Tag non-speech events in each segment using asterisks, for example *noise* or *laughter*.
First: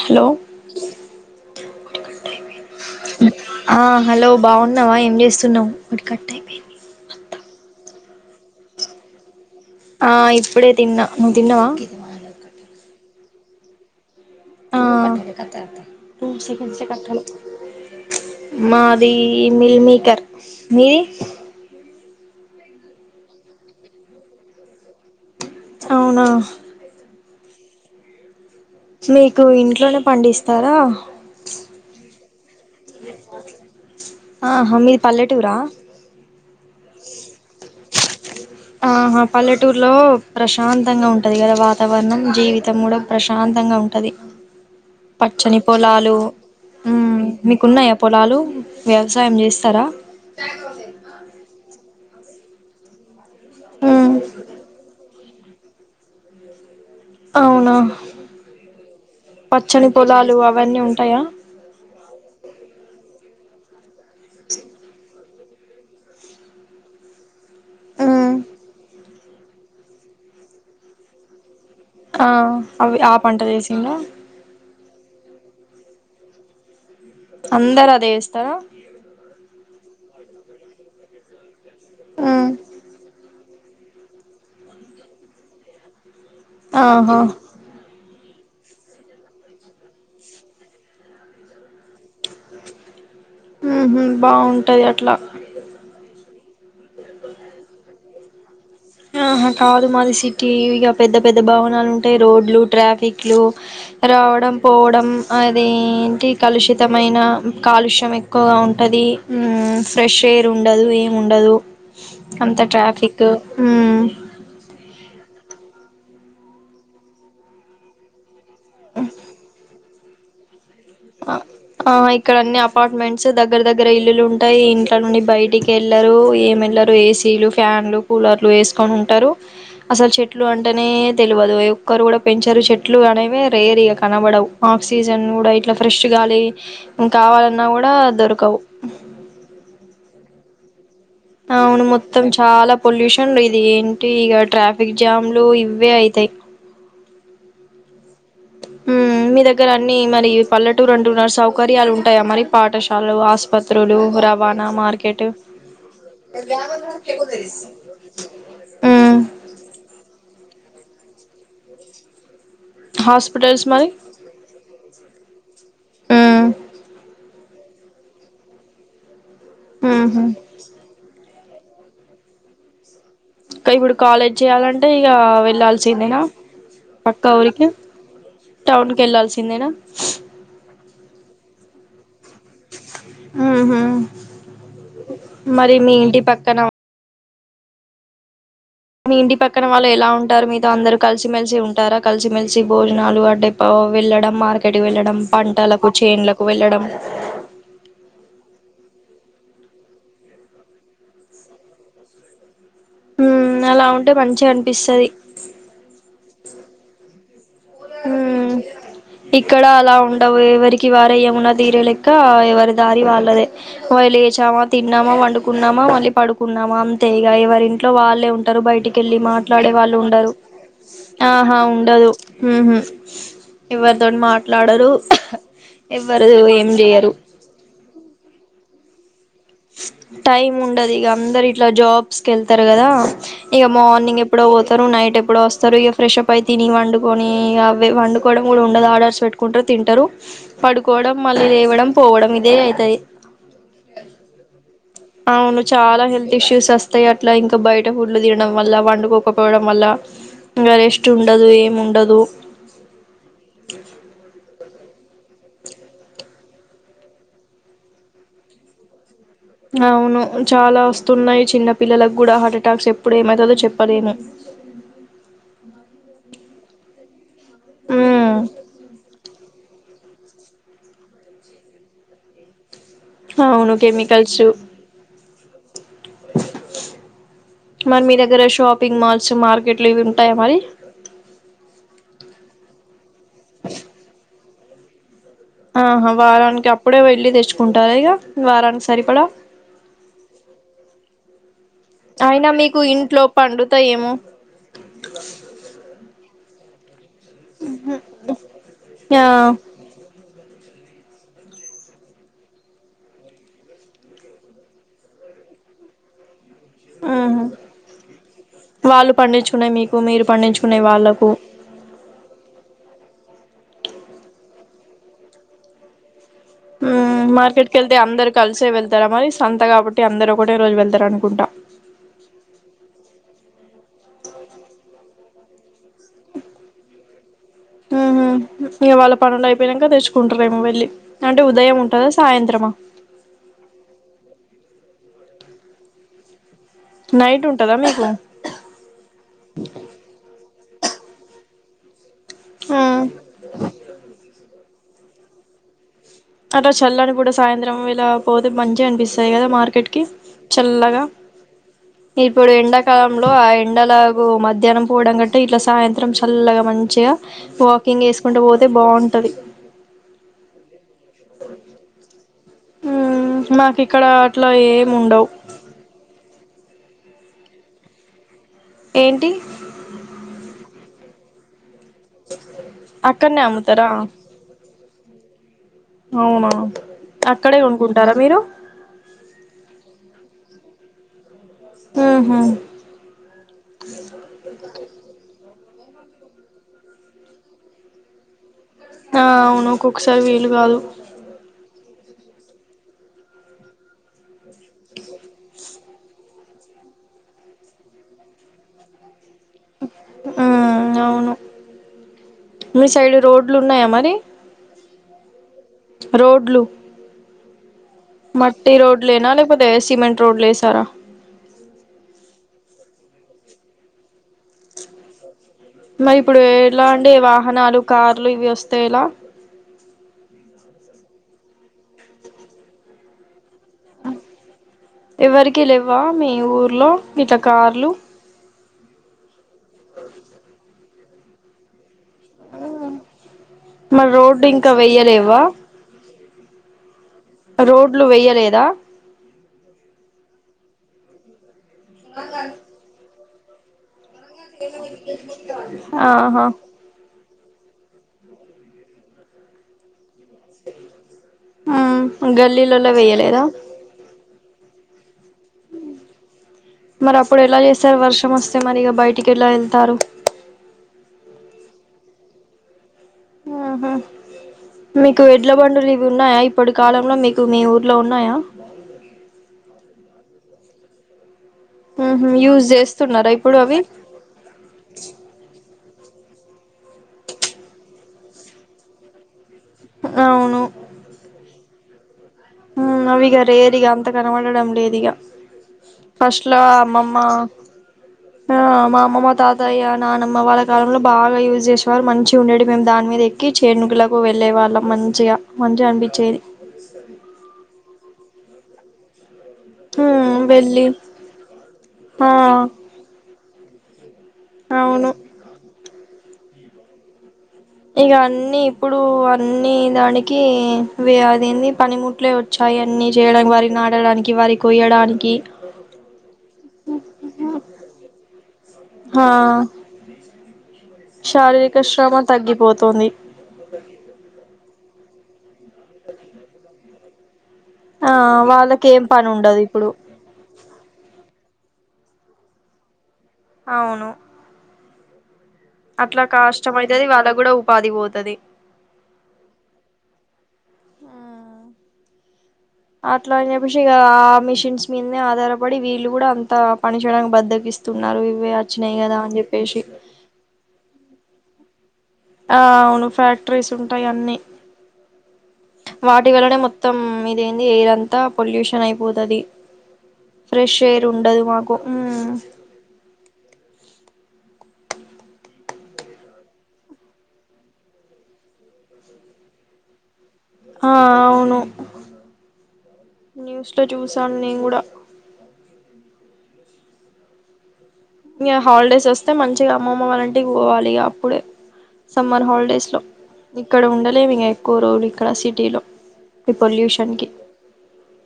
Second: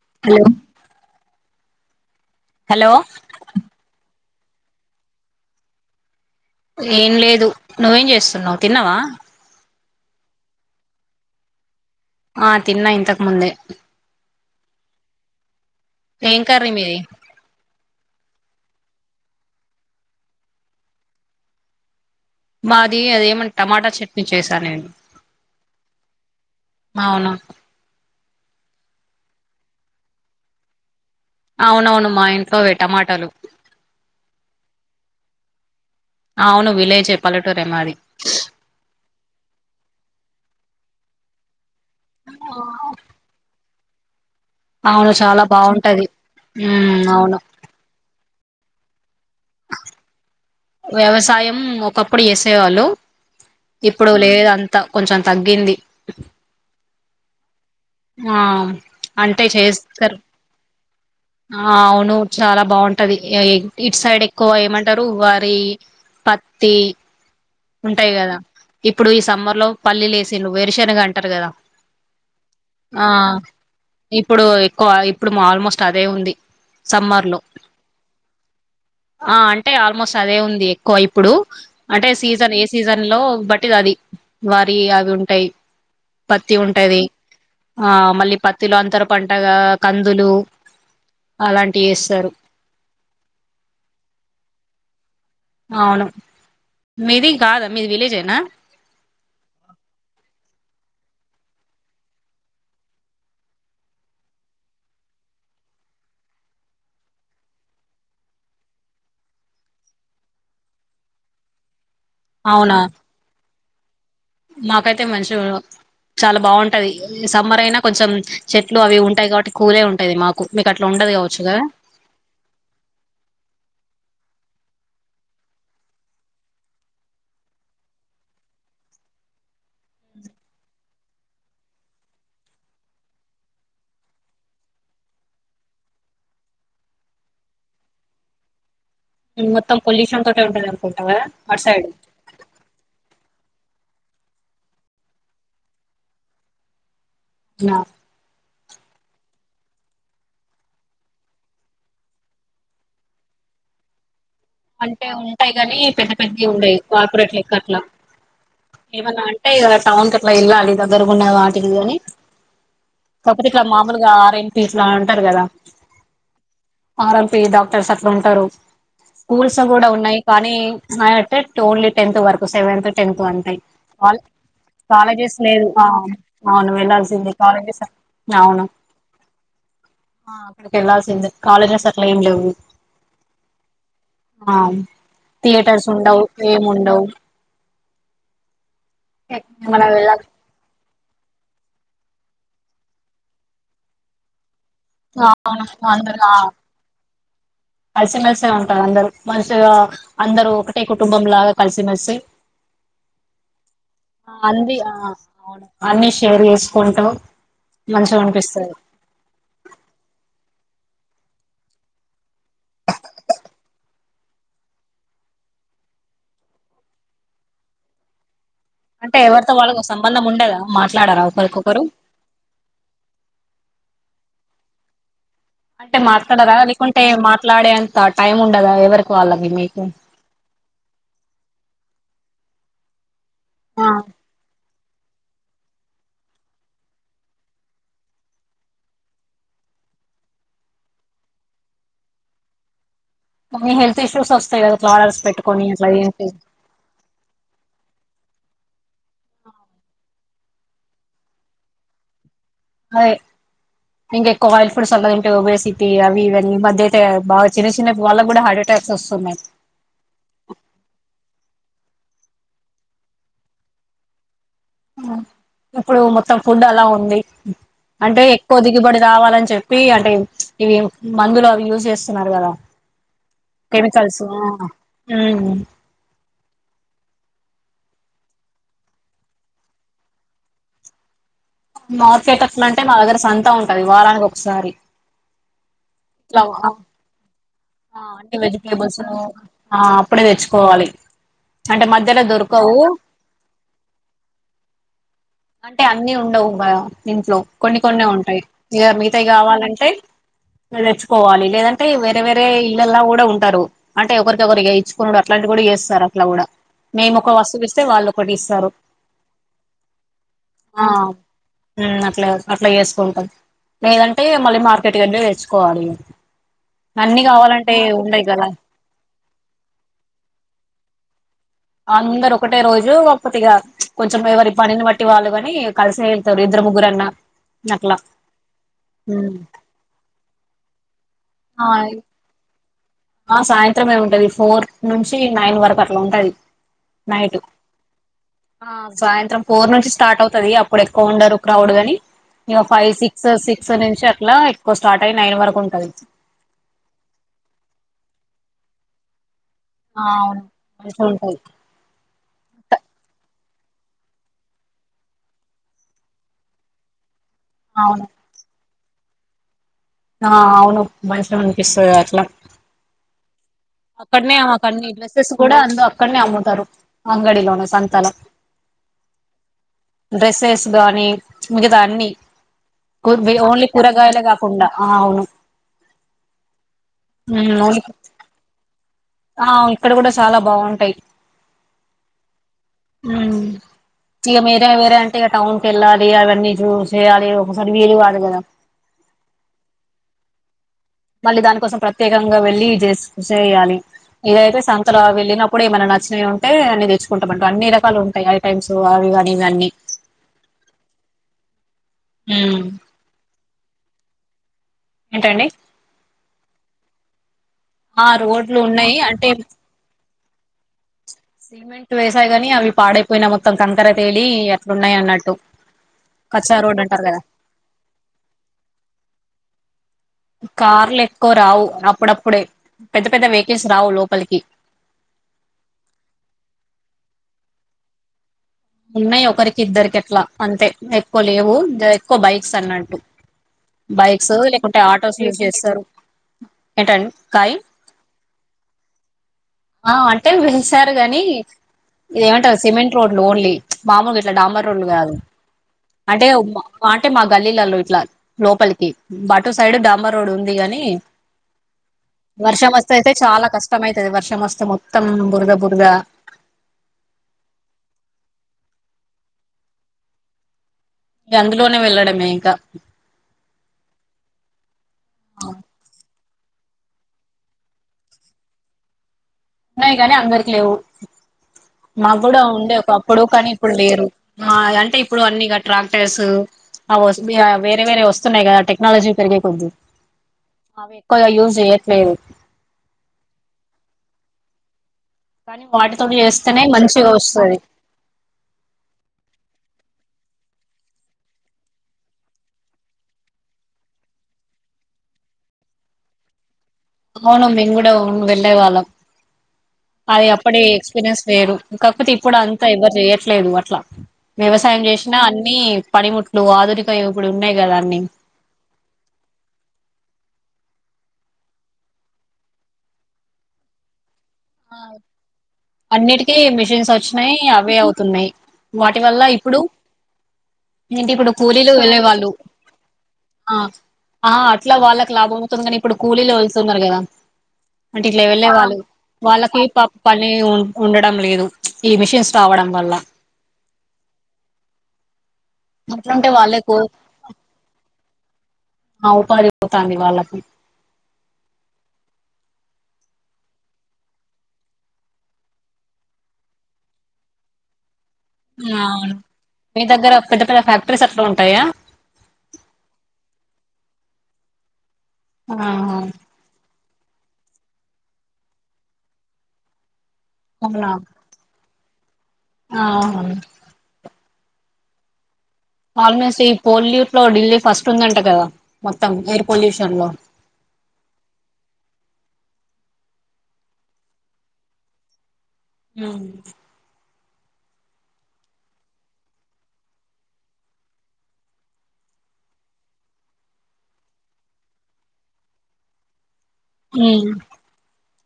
Hello hello ఆ hello బాగున్నావా ఏం చేస్తున్నవు ఒకటి కట్టయి ఏంలేదు. నువ్వేం చేస్తున్నవు తిన్నవా. ఆ ఇప్పుడే తిన్నా. నువ్వు తిన్నవా? ఆ తిన్నా ఇంతకు ముందే. ఆ టూ ఏం కర్రీ సెకండ్స్ కే మీది కట్ *inaudible* మాది మిల్మికర్. మీది? మాది అదేమంట టమాటా చట్నీ చేసా నేను. అవునా. అవును మీకు ఇంట్లోనే పండిస్తారా? అవునవును మా ఇంట్లోవె టమాటలు. ఆహా మీది పల్లెటూరా అవును విలేజె పల్లెటూరెమాది. ఆహా పల్లెటూరులో ప్రశాంతంగా ఉంటది కదా వా తావరణం జీవితం కూడా ప్రశాంతంగా ఉం టది. అవును చాలా పచ్చని బాగుంటది పొలాలు హ్ ఉమ్ అవును మీకున్నయా పొలాలు. వ్యవసాయం చేస్తరా. వ్యవసాయం ఒకప్పుడు ఎసేవాల్లు. ఇప్పుడు ఉమ్ లేదు అంతా కొంచెం తగ్గింది అవునా ఆ అంటే పచ్చని చేస్తర్ పొలాలు అవన్నీ ఉంటాయా ఆ అవును చాలా బాగుంటది ఇటు సైడ్ ఎక్కువ ఏమంటరు వరి పత్తి ఉంటాయి కదా ఇప్ ఇప్పుడు ఈ సమ్మర్ లో పల్లిలు లేేసిన్రు వేరుశనగ అంటరు కదా ఆ అవి ఆ పంట చేసిందా ఇప్పుడు ఎక్కువ ఇప్పుడు ఆల్మోస్ట్ అదే ఉంది. సమ్మర్ లో అందరు అదే వేస్తారా ఆ అంటే ఆ ల్మోస్ట్ అదే ఉంది ఎక్కువ ఇప్పుడు. అంటే సీజన్ ఏ సీజన్ లో బ గది వరి అవి ఉంటాయి పత్తి ఉంటది ఆహా ఆ మళ్ళీ పత్తిలో అంతర పంటగా కందులు అలాంటివి ఏస్తరు ఉహు బాగుంటది అట్లా అవును మీది కాదా మీది విలేజ్ ఎ అ ఆహా కాదు మాది సిటీ ఇక పెద్ద పెద్ద భవనాలు ఉంటాయి. రోడ్లు ట్రాఫిక్లు రావడం, పోవడం అదేంటి కలుషితమైన కాలుష్యం ఎక్కువగా ఉంటది. ఫ్రెష్ ఎయిర్ ఉండదు. ఏమి ఉండదు. అంత అవునా ట్రాఫిక్ మాకైతే మన్ కొంచు చాలా బాగుంటది సమ్మర్ అయినా కొంచెం చెట్లు అవి ఉంటాయి కాబట్టి కూలే ఉం పెది మాకు మీకు అట్లా ఉండదు ఆ కావచ్చు కదా ఆ ఇక్కడ అన్ని అపార్ట్మెంట్స్ దగ్గర దగ్గర ఇల్లులు ఉంటే అట్ నుండి బయటికి వెళ్లరు. ఏం ఎళ్లరు. ఏసీలు ఫ్యాన్లు కూలర్లు వేసుకొని ఉంటరు. అసలు చెట్లు అంటేనే తెల్వదు. ఒక్కరు కూడా పెంచరు. చెట్లు అనేవి రేర్ ఇక కనబడవు. ఆక్సిజన్ కూడా ఇట్లా ఫెష్ట్ గాలి ఇ కావాలన్నా కూడా దొరకవు మొత్తం పొల్యూషన్ అంతా అట్టా ఉం అవును మొత్తం చాలా పొల్యూషన్ ఇది ఏం అంటే ఇక ట్రాఫిక్ జామ్లు ఇవ్వే అయితాయి నా మీ దగ్గర అన్ని మరి పల్లెటూరు అంటున్నారు. సౌకర్యాలు ఉంటాయా మరి పాఠశాలలు, ఆస్పత్రులు, ఓహరం అంటే ఉంటాయి కాని పెద్ద పెద్ద ఉండేయి కార్పొరేట్ లెక్క అట్లా ఉమ్ ఏమన్నా అంటే ఇగ టౌన్ కు అట్లా ఎళ్ళాలి దగ్గరకున్న వాటికి కాని కాకపోతే ఇక హాస్పిటల్స్ మరి మామూలుగా ఆర ఎం పీస్ లాంటి ఉంటారు కదా ఆరమ్ ఈ డాక్టర్స్ అట్లుంటరు కూల్స్ కూడా ఉన్నాయి ఉహు కానీ ప్చ్ ఆటేట్ ఓన్లీ టెత్ వరకు సెవెంత్ టెంతు అంతే ఇప్పుడు కాల్ కాలేజ్ చేయాలంటే ఇక కాలెజెస్ లేదు ఆ వెళ్ళాల్సిందేనా అవును పక్క వెలల్సిందే ఊరికి కాలేజెస్ అవును టౌన్ కి వెళ్ళాల్సిందేనా ఆ అక్కడకి ఎలాల్సిం ఎందుకు కాలజస్ అట్ ఎం లేవు ఉహు ఆ మరి థియేటర్స్ మీ ఇంటి ఉండవు పక్కన ఏం ఉండవు మీ ఇంటి పక్కన మనం వాళ్ళు ఎలా వెళ్ళాలి ఉంటారు మీతో అందరు కలిసిమెలిసి ఉంటారా కలిసిమెలిసి భోజనాలు అడ్డే వెళ్ళడం మార్క్ ఎటు వెళ్ళడం అవును పంటలకు అందరు ఆ చేన్లకు వెళ్లడం కలిసిమెలిసే అందరు మంచిగా అందరు ఒకటే కుటుంబం లాగా కలిసిమెలిసి ఊమ్ అలా ఉంటే అంది ఆ మంచిగనిపిస్తది అవును అన్ని షేర్ చేసుకుంటూ ఉమ్ మంచిగనిపిస్తది ఇక్కడ అలా ఉండవు ఎవరికి వారే ఏమునా తీరే లెక్క ఎవరి దారి వాళ్ళదే ఒయి లేచామా తిన్నామా వండుకున్నామా మళ్ళీ పడుకున్నామా అంతే ఇగ ఎవరి ఇంట్లో వాళ్ళే ఉం టారు అంటే బయటికెళ్ళి ఎవరితో మాట్లాడే వాళ్ళకు వాళ్ళు సంబంధం ఉండరు ఉండదా మాట్లాడరా ఆహా ఒకరికొకరు ఉండదు ఉహు నతోని మాట్లాడరు ఆహ్ అంటే మాట్లాడరా లేకుంటే మాట్లాడే అంత టైం ఉండదా ఎవరి టైం ఉండదు ఇగ అందరు ఇట్లా జాబ్ స్కెళ్తరు కదా ఇగ ఆ మార్నింగ్ ఎప్పుడో ఓతే తరు నైట్ ఎప్పుడో వస్తారు ఇగ ఫ్రెష్ అప్ అయి తిని వండుకొని అవి వండుకోవడం కూడా ఉండదు ఆడర్స్ పెట్టుకుంటారు తింటారు పడుకోవడం మళ్ళీ లేవడం పోవడం ఇదే ఐతది మన హెల్త్ ఇష్యూస్ ఓస్ తయిగద అవును చాలా హెల్త్ ఇష్యూస్ వస్తాయి అట్లా ఇంకా బయట ఫు డ్లు తినడం వల్ల వండుకోకపోవడం వల్ల ఇంకా రెస్ట్ ఉండదు ఏముండదు అయి ఇంకేక్కో వైల్స్ ప్రెసలు తింటూ ఒబేసిటీ అవి ఇవి ఇవన్ని మధ్యయితే బాగా చిన్న చిన్న వాళ్ళకు కూడా హార్ట్ అటాక్స్ ఒస్తున్నాయి అవును చాలా వస్తున్నాయి చిన్న పిల్లలకు కూడా హార్ట్ అటాక్స్ ఎప్పుడు ఏమతదో చెప్పలేము ఇప్పుడు మొత్తం ఫుడ్ అలా ఉంది అంటే ఉమ్, ఎక్కువ దిగుబడి రావాలని చెప్పి అంటే ఇవి మందులు అవి యూజ్ చేస్తున్నారు కదా అవును కెమికల్సు ఆ కెమికల్స్ మరి మీ దగ్గర షాపింగ్ మాల్స్ మార్కెట్లు ఇవి ఉంటాయా మరి మార్కేటట్ల అంటే మా దగ్గర సంతం ఉంటది వారానికి ఒకసారి ఆహా ఇట్లా వారానికి అప్పుడే వెళ్ళి తెచ్చుకుంటారా ఆ ఇగ అన్ని వారానికి వెజిటేబుల్స్ సరిపడా, ఆ అప్పుడే తెచ్చుకోవాలి అంటే మధ్యలో అయినా మీకు దొరకవు ఇంట్లో పండుతా ఏమో అంటే అన్నీ ఉండవు బా ఇంట్లో కొన్ని కొన్నే ఉంటాయి ఇక ఆ మిగతాయి కావాలంటే తెచ్చుకోవాలి లేదంటే వేరే వేరే ఇళ్ళలా కూడా ఉంటారు అంటే ఒకరిక ఒకరు ఇచ్చుకునుడు అట్లాంటి కూడా చేస్తారు అట్లా కూడా మేము ఒక ఆహ వస్తువు ఇస్తే వాళ్ళు ఒకటి ఇస్తారు వాళ్ళు పండించుకున్నాయి మీకు మీరు పండించుకున్నాయి ఆ ఊ వాళ్ళకు అట్లా అట్లా చేసుకుం లేదంటే ఇగ మళ్ళీ మార్కెట్ కెళ్ళి తెచ్చుకోవాలి ఇగ మ్మ్ మార్కెట్ కి వెళ్తే అందరు కలిసే వెళ్తారా మరి స్ సంత కాబట్టి అందరూ ఒకటే రోజు వెళ్తారు అనుకుంటా అందరు ఒకటే రోజు టేవాళ్ళుగాని కలిసే వెళ్తారు ఇద్దరు ముగ్గురన్నా అట్లా మ్మ్ హ్మ్ ఇగ వాళ్ళ పనులు అయిపోయినాంక తెచ్చుకుంటారేమో వెళ్ళి అంటే ఉదయం ఆ ఉంటదా సాయంత్రమా ఆ సాయంత్రంమే ఉంటది ఫోర్ నుంచి నైన్ వరకు అట్లా ఉంటంది. నైట్ ఉంటదా మీకు ఆ సాయంత్రం ఫోర్ నుంచి స్టార్ట్ అవుతుది అప్పు ఇప్పుడు ఎక్కువ ఉండరు క్రౌడ్ గాని ఇగా ఫైవ్ మ్మ్ సిక్స్ సిక్స్ నుంచి అట్లా ఏక్ స్టార్ట్ అయి నైన్ వరకు ఉంటంది. అట చల్లని కూడా సాయంత్రం ఇలా పోతే మంచిగా అనిపిస్తాయి కదా మార్కెట్ కి ఆ అవును చల్లగా మంచిగా ఉంటది ఇప్పుడు ఎండాకాలంలో ఎండలాగు మధ్యాహ్నం పోవడం కంటే ఇట్లా సాయంత్రం చల్లగా మంచిగా అవును వాకింగ్ వేసుకుంటే పో ఉంటే బావుంటాది ఆ అవును మనిషం అనిపిస్తుంది అట్లా హ్మ్ అక్కడనే మాక్ అన్ని డ్రెసెస్ కూడా అందు అక్కడనే అమంట తారు అంగడిలోనే సంతలో ఏంటి డ్రెసెస్ బా ని మిగ త అన్నీ కూర్ బి అక్కడనే ఓన్లీ అమ్ముతారా కూరగాయలే గాకుండా ఆ అవును అవునా అక్కడే కొనుక్కుంటారా *unintelligible* మీరు ఆ ఇక్కడ కూడా చాలా బాగుంటాయి ఊహూ హ్ ఇగా మీరే వేరే ఆంటె టౌన్ తెల్లారి అవ్వని జూసి అది ఒకసారి వీలు కాదు గాదా ఆ మళ్ళీ దానికోసం ప్ర ప్రత్యేకంగా వెళ్ళి జేస్ చేయాలి ఇదైతే సంతలో ఆ వెళ్ళినప్పుడు ఏమైనా న చ్చే ఉంటే అన్నీ తెచ్చుకుంటాం బంటు అన్నీ రకాలుంటాయి ఐటైమ్స్ అవిగా నీ గన్నీ మ్మ్ అవును మీ సైడ్ రోడ్లు ఉన్నాయా మరి ఏంటండి రోడ్లు ఆ రోడ్లు మట్టి ఉన్నాయి రోడ్లెన అంటే లేకాపోతే సింమెట్ రోడ్లు ఏసారా సిమెంట్ వేసారూ గాని అవి పాడైపోయినాయి మొత్తం కంకర తేలి అట్లున్నాయి. అన్నట్టు మరి ఇప్పుడు కచ్చా రోడ్ ఎలా అంటారు అండి కదా వాహనాలు కార్లు ఇవి వొస్తే ఎలా కార్లూ ఏ క్కువ రావు అప్పుడప్పుడే పెద్ద పెద్ద వెహికల్స్ రావు లోపలికి ఎవరికి లేవ్వ మీ ఊర్లో గిట్ల కార్లు ఉన్నాయి ఒకరి ఇద్దరికి ఆట్లా అంతే క్కువ లేవు. ఏ క్కువ బైక్స్ అన్నట్టు మరి బైక్స్ రోడ్డు ఇంకా లేకుంటే ఆటోస్ యూస్ వెయ్యలేవా చేస్తారు. ఏంటం రోడ్లు వెయ్యలేదా ఆ అంటే పిలిచారు గాని ఏమంటారు సిమెంట్ రోడ్డు ఓన్లీ మమ్ముంగిట్ ట్ల డాంబర్ రోడ్లు కాదు. అంటే ఆహా మ అంటే మాక్ గల్లీలల్లో ఇట్లా లోపలికి బాటు సైడ్ డాంబర్ రోడ్డు ఉంది. గాని ఉమ్ వర్షం గల్లీలలో వస్తే అయితే వేయలేదా చాలా కష్టమైతుది వర్షం వస్తే స మొత్తం బురద బురద మరి అప్పుడు ఎలా చేస్తారు వర్షమొస్ తే మరిగ బైటికెలా ఎళ్తారు ఇగ అందులోనే వెళ్ళడమే ఇంక ఆహా మీకు ఎడ్ల బండు లివు ఉన్నాయా ఇప్పుడు కాలంలో మీకు మీ ఊర్లో ఉన్నాయా ఉన్నాయి. గానీ అందరికి లేవు. మా మ్మ్ కూడా యూజ్ ఉండే ఒక అప్పుడు చేస్తున్నారా కానీ ఇప్పుడు అవి లేరు. మా అంటే ఇప్పుడు అన్నిగా ట్రాన్ టక్టర్స్ వేరే వేరే వస్తున్నాయి. కదా టెక్నాలజీ పెరిగే కొద్ది అవును అవి ఎక్కువగా యూస్ చేయార్ లేను ఉ అవి ఇగ రేర్ అంత కనబడడం. లేదు ఇగ కానీ వాటితోటి ఫస్ట్ లో చేస్తేనే మంచిగా అమ్మమ్మా వస్తది మా అమ్మమ్మా తాతయ్య నానమ్మ వాళ్ళ కాలంలో బాగా యూజ్ చేసేవారు మంచిగా ఉండేడు మేము దాని మీద ఎక్కి చేనుగిలకు వెళ్ళే వాళ్ళం మంచిగా మంచిగా అన్పిచ్చేది అవును మేం గూడా ఔను వెళ్ళేవాళ్ళం అది మ్మ్ అప్పడి వెళ్ళి ఎక్స్పీరియన్స్ వేరు కాకపోతే ఆ ఇప్పుడు అంతా ఎవ్వరు చెయ్యట్లేదు అట్లా వ్యవసాయం అవును చేసినా అన్ని పనిముట్లు ఆధునిక యువకుడు ఇక అన్ని ఇప్పుడు అన్ని దానికి కి అది ఏన్ది పనిముట్లే వచ్చాయి అన్ని చేయనికి వారి నాడడానికి అన్నిటికీ మిషన్స్ వచ్చినాయి అవే అవుతున్నాయి. వాటి వల్ల ఆ ఇప్పుడు ఏంటి ఇప్పుడు కూలీలు శారీరక శ్రమ వెళ్ళేవాళ్ళు తగ్గిపోతుంది ఆ ఆ ఇట్లా వాళ్ళకి లాభం అవుతుంది కానీ ఇప్పుడు కూలీలు వెళ్తున్నారు కదా అంటే ఆ ఇట్లా వెళ్ళే వాళ్ళు వాళ్ళకేమ్ వాళ్ళకి ప పని ఉ ఉండడం లేదు దు ప్చ్ ఈ మిషన్స్ రావడం వల్ల అవును అట్లా అట్లుంటే వాళ్ళకు కాష్టంమయితది వాళ్ళ కూడా ఉపాధి పోతది ఆ ఉపాధి పోతాంది వాళ్ళకి అట్లా అని చెప్పేసి ఇక ఆ మిషన్స్ మీదనే ఆధారపడి వీళ్ళు కూడా అంతా పని చేేయడానికి బద్దకిస్త్ ఆ అవును మీ దగ్గర పెద్ద పెద్ద ఫ్యాక్టరీస్ అట్లా ఉంటయి టాయా ఆ అవును ఫ్యాక్టరీస్ ఉంటాయి అన్నీ ఆహా వాటిివలనే మొత్ మొత్తం ఇది ఏంది ఎయిర్ అంతా పొల్యూషన్ అయిపోతది ఫ్రెష్ ఎయిర్ ఉండదు మాకు మ్ ఆహ ఆల్మోస్ట్ ఈ పొల్యూట్ లో ఢిల్లీ ఫస్ట్ ఉందంట కదా మొత్తం ఎయిర్ పొల్యూషన్ లో ఆ అవును న్యూస్ లో చూసాను నేను కూడా మ్ ఇగ హాలిడేస్ వస్తే మంచిగా అమ్మమ్మ వాళ్ళంటికి పోవాలి. ఇగ అప్పుడే సమ్మర్ హాలిడేస్ లో ఇక్కడ ఉండలేము ఇంగ ఎక్కువ రోజులు ఇక్కడ సిటీ లో. హుమ్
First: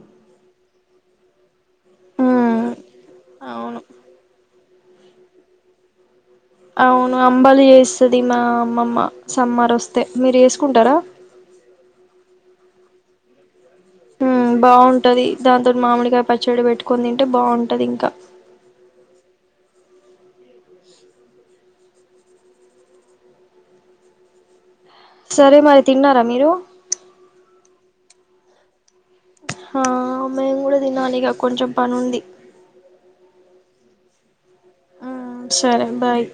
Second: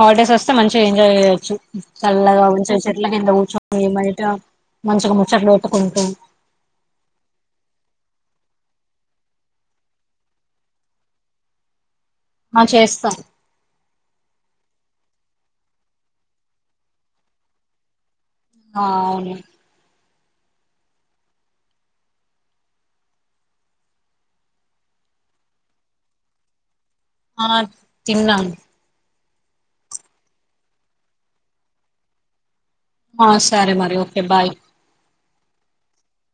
హాలిడేస్ వస్తే మంచిగా ఎంజాయ్ చేయ్ చ్చు చలగ మ్మ్ వచే చెట్ల కింద అవును కుర్చుని భయట మంచిగా ముచ్చట్లు పెట్టుకుంటూ అవును అంబలి ఇస్తుందిమా అమ్మమ్మ సమ్మార్ వస్తే మీరు వేసుకుంటారా ఆ చేస్తాన మ్మ్ బాగుంటది దాంతో మామిడిగాయ పచ్చడి పెట్టుకని తింటే బాగుంటది ఇంకా ఆ అవును సరే మరి తిన్నారా మీరు ఆ తిన్నా ఆ మేము కూడా తినాలి ఇక కొంచెం పని ఉంది సరే మరి ఓకే బాయ్ ఆ సరే బాయ్